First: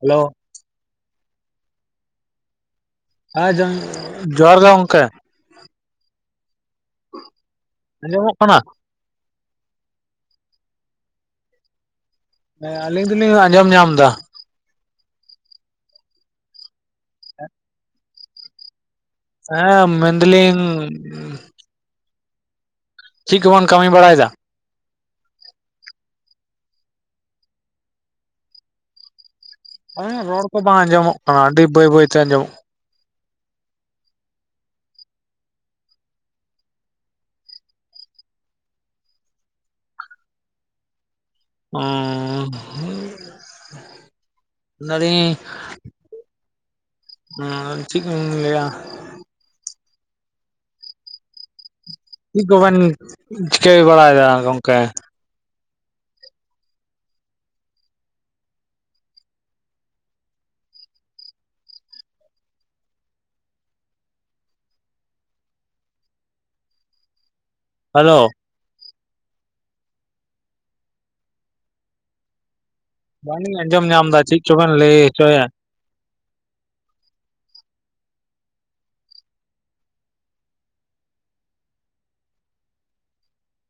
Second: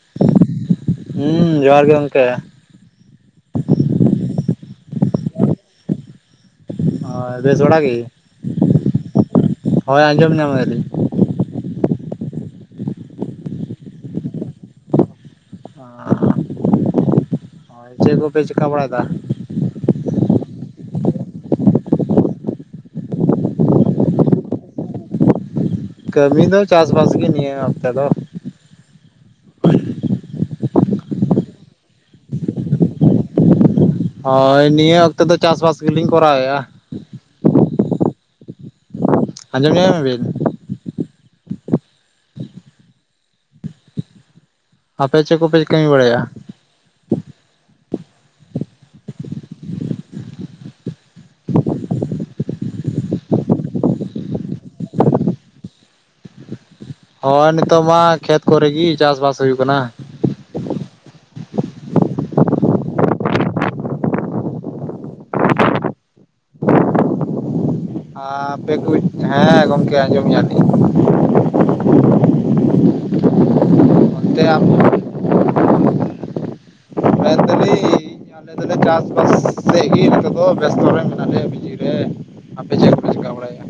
Hello. ᱦᱩᱸ ᱡᱚᱦᱟᱨ ᱜᱮ ᱜᱚᱝᱠᱮ? ᱟ ᱡᱟᱝ ᱡᱚᱦᱟᱨ ᱜᱮ ᱜᱚᱝᱠᱮ᱾ ᱦᱚᱭ ᱵᱮᱥ ᱵᱟᱲᱟ ᱜᱤ ᱟᱸᱡᱚᱢᱚᱜ ᱠᱟᱱᱟ? ᱦᱚᱭ ᱟᱸᱡᱚᱢ ᱧᱟᱢᱮᱜᱼᱟ ᱞᱤᱧ? ᱦᱮᱸ ᱟᱞᱤᱧ ᱫᱩᱞᱤᱧ ᱟᱸᱡᱚᱢ ᱧᱟᱢ ᱫᱟ᱾ ᱟᱸᱻ᱾ ᱦᱚᱭ ᱪᱮᱜ ᱠᱚᱯᱮ ᱪᱤᱠᱟ ᱵᱟᱲᱟᱭ ᱫᱟ? ᱦᱮᱸ ᱢᱮᱱ ᱫᱟᱹᱞᱤᱧ ᱩᱸᱼᱼ ᱪᱤᱜ ᱠᱚᱵᱮᱱ ᱠᱟᱢᱤ ᱵᱟᱲᱟᱭ ᱫᱟ? ᱠᱟᱹᱢᱤ ᱫᱚ ᱪᱟᱥ ᱵᱟᱥ ᱜᱮ ᱱᱤᱭᱟᱹ ᱚᱠᱛᱮ ᱫᱚ᱾ ᱚᱭᱮᱸ ᱨᱚᱲ ᱠᱚ ᱵᱟᱝ ᱟᱸᱡᱚᱢᱚᱜ ᱠᱟᱱᱟ ᱟᱹᱰᱤ ᱵᱟᱹᱭ ᱵᱟᱹᱭ ᱛᱮ ᱟᱸᱡᱚᱢᱚᱜᱼᱼ ᱦᱳᱭ ᱱᱤᱭᱟᱹ ᱚᱠᱛᱚ ᱫᱚ ᱪᱟᱥᱵᱟᱥ ᱜᱮᱞᱤᱧ ᱠᱚᱨᱟᱣᱮᱼᱟ᱾ ᱟᱡᱚᱢ ᱧᱟᱢ ᱮᱭᱟ ᱵᱤᱱ? ᱦᱩᱸᱼᱼ ᱟᱯᱮ ᱟᱞᱤᱧ ᱪᱮᱫ ᱠᱚᱯᱮ ᱠᱟᱹᱢᱤ ᱵᱟᱲᱟᱭᱟ ᱮᱸᱻ ᱪᱭᱟ [unintelligible] ᱞᱟ. ᱭᱟ ᱪᱮᱫ ᱠᱚᱵᱮᱱ ᱪᱤᱠᱟᱹᱭ ᱵᱟᱲᱟᱭᱮᱫᱟ ᱜᱚᱝᱠᱮ? ᱦᱳᱭ ᱱᱤᱛᱚᱜ ᱢᱟ ᱠᱷᱮᱛ ᱠᱚᱨᱮᱜ ᱜᱮ ᱪᱟᱥᱵᱟᱥ ᱦᱩᱭᱩᱜ ᱠᱟᱱᱟ᱾ ᱦᱮᱞᱳ ᱦᱟ ᱟᱯᱮ ᱠᱚᱡ ᱦᱮᱸ ᱜᱚᱢᱠᱮ ᱟᱸᱡᱚᱢ ᱧᱟᱢ ᱞᱤᱧ ᱵᱟᱝ ᱞᱤᱧ ᱟᱸᱡᱚᱢ ᱧᱟᱢ ᱮᱫᱟ ᱪᱮᱫ ᱪᱚᱝ ᱵᱮᱱ ᱞᱟᱹᱭ ᱚᱱᱛᱮ ᱦᱚᱪᱚ ᱮᱫ᱾ ᱢᱮᱱ ᱫᱟᱞᱤᱧ [inaudible] ᱟᱞᱮ ᱫᱚᱞᱮ ᱪᱟᱥ ᱵᱟᱥ ᱥᱮᱫ ᱜᱮ ᱱᱚᱛᱮ ᱫᱚ ᱵᱮᱥᱛᱚ ᱨᱮ ᱢᱮᱱᱟᱜ ᱞᱮᱭᱟ ᱞᱤᱧᱼᱟ ᱵᱤᱡᱤᱨᱮ ᱟᱯᱮ ᱪᱮᱫ ᱠᱚᱯᱮ ᱪᱤᱠᱟ ᱵᱟᱲᱟᱭᱟ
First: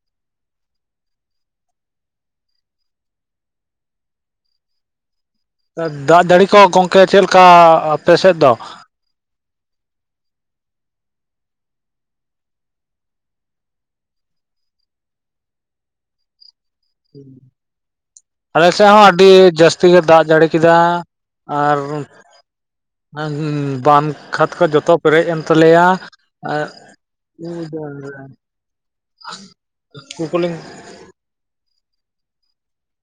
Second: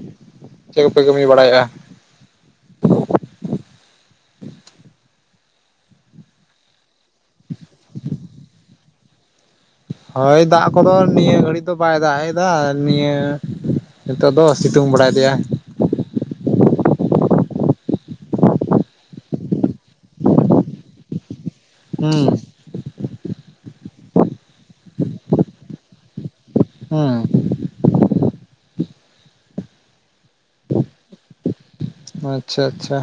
ᱪᱮᱫ ᱠᱚᱯᱮ ᱠᱟᱹᱢᱤ ᱵᱟᱲᱟᱭᱟ? ᱫᱟᱜ ᱡᱟᱹᱲᱤ ᱠᱚ ᱜᱚᱢᱠᱮ ᱪᱮᱫ ᱞᱮᱠᱟ ᱟᱯᱮ ᱥᱮᱫ ᱫᱚ? ᱦᱳᱭ ᱫᱟᱜ ᱠᱚᱫᱚ ᱱᱤᱭᱟᱹ ᱜᱷᱟᱹᱲᱤ ᱫᱚ ᱵᱟᱭ ᱫᱟᱜ ᱮᱫᱟ ᱱᱤᱭᱟᱹ ᱱᱤᱛᱚᱜ ᱫᱚ ᱥᱤᱛᱩᱝ ᱵᱟᱲᱟᱭ ᱮᱫᱮᱭᱟ, ᱟᱞᱮ ᱥᱮᱫ ᱦᱚᱸ ᱟᱹᱰᱤ ᱡᱟᱹᱥᱛᱤ ᱜᱮ ᱫᱟᱜ ᱡᱟᱹᱲᱤ ᱠᱮᱫᱟ᱾ ᱟᱨ ᱦᱩᱸ ᱵᱟᱸᱫᱷ ᱠᱷᱟᱮᱛ ᱠᱚ ᱡᱚᱛᱚ ᱯᱮᱨᱮᱡ ᱮᱱ ᱛᱟᱞᱮᱭᱟ᱾ ᱦᱩᱸ [unintelligible] ᱟᱪᱪᱷᱟ ᱟᱪᱪᱷᱟ᱾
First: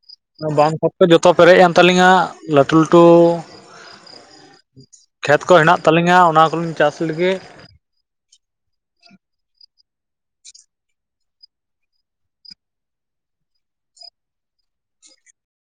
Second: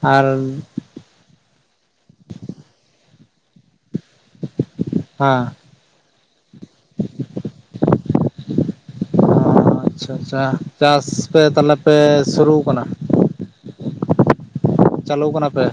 ᱟᱨ ᱦᱮᱸ ᱵᱟᱸᱫᱷ ᱯᱩᱠᱷᱨᱤ ᱡᱚᱛᱚ ᱯᱮᱨᱮᱡ ᱮᱱ ᱛᱟᱞᱤᱧᱟ ᱞᱟᱹᱴᱩ ᱞᱟᱹᱴᱩ ᱠᱷᱮᱛ ᱠᱚ ᱟᱪᱪᱷᱟ ᱦᱮᱱᱟᱜ ᱛᱟᱞᱤᱧᱟ ᱚᱱᱟ ᱠᱚᱞᱤᱧ ᱪᱟᱥ ᱞᱮᱜᱮ, ᱚ ᱟᱪᱪᱷᱟ ᱟᱪᱪᱷᱟ ᱪᱟᱥ ᱯᱮ ᱛᱟᱦᱚᱞᱮ ᱯᱮ ᱥᱩᱨᱩ ᱠᱟᱱᱟ? ᱪᱟᱹᱞᱩ ᱠᱟᱱᱟ ᱯᱮ?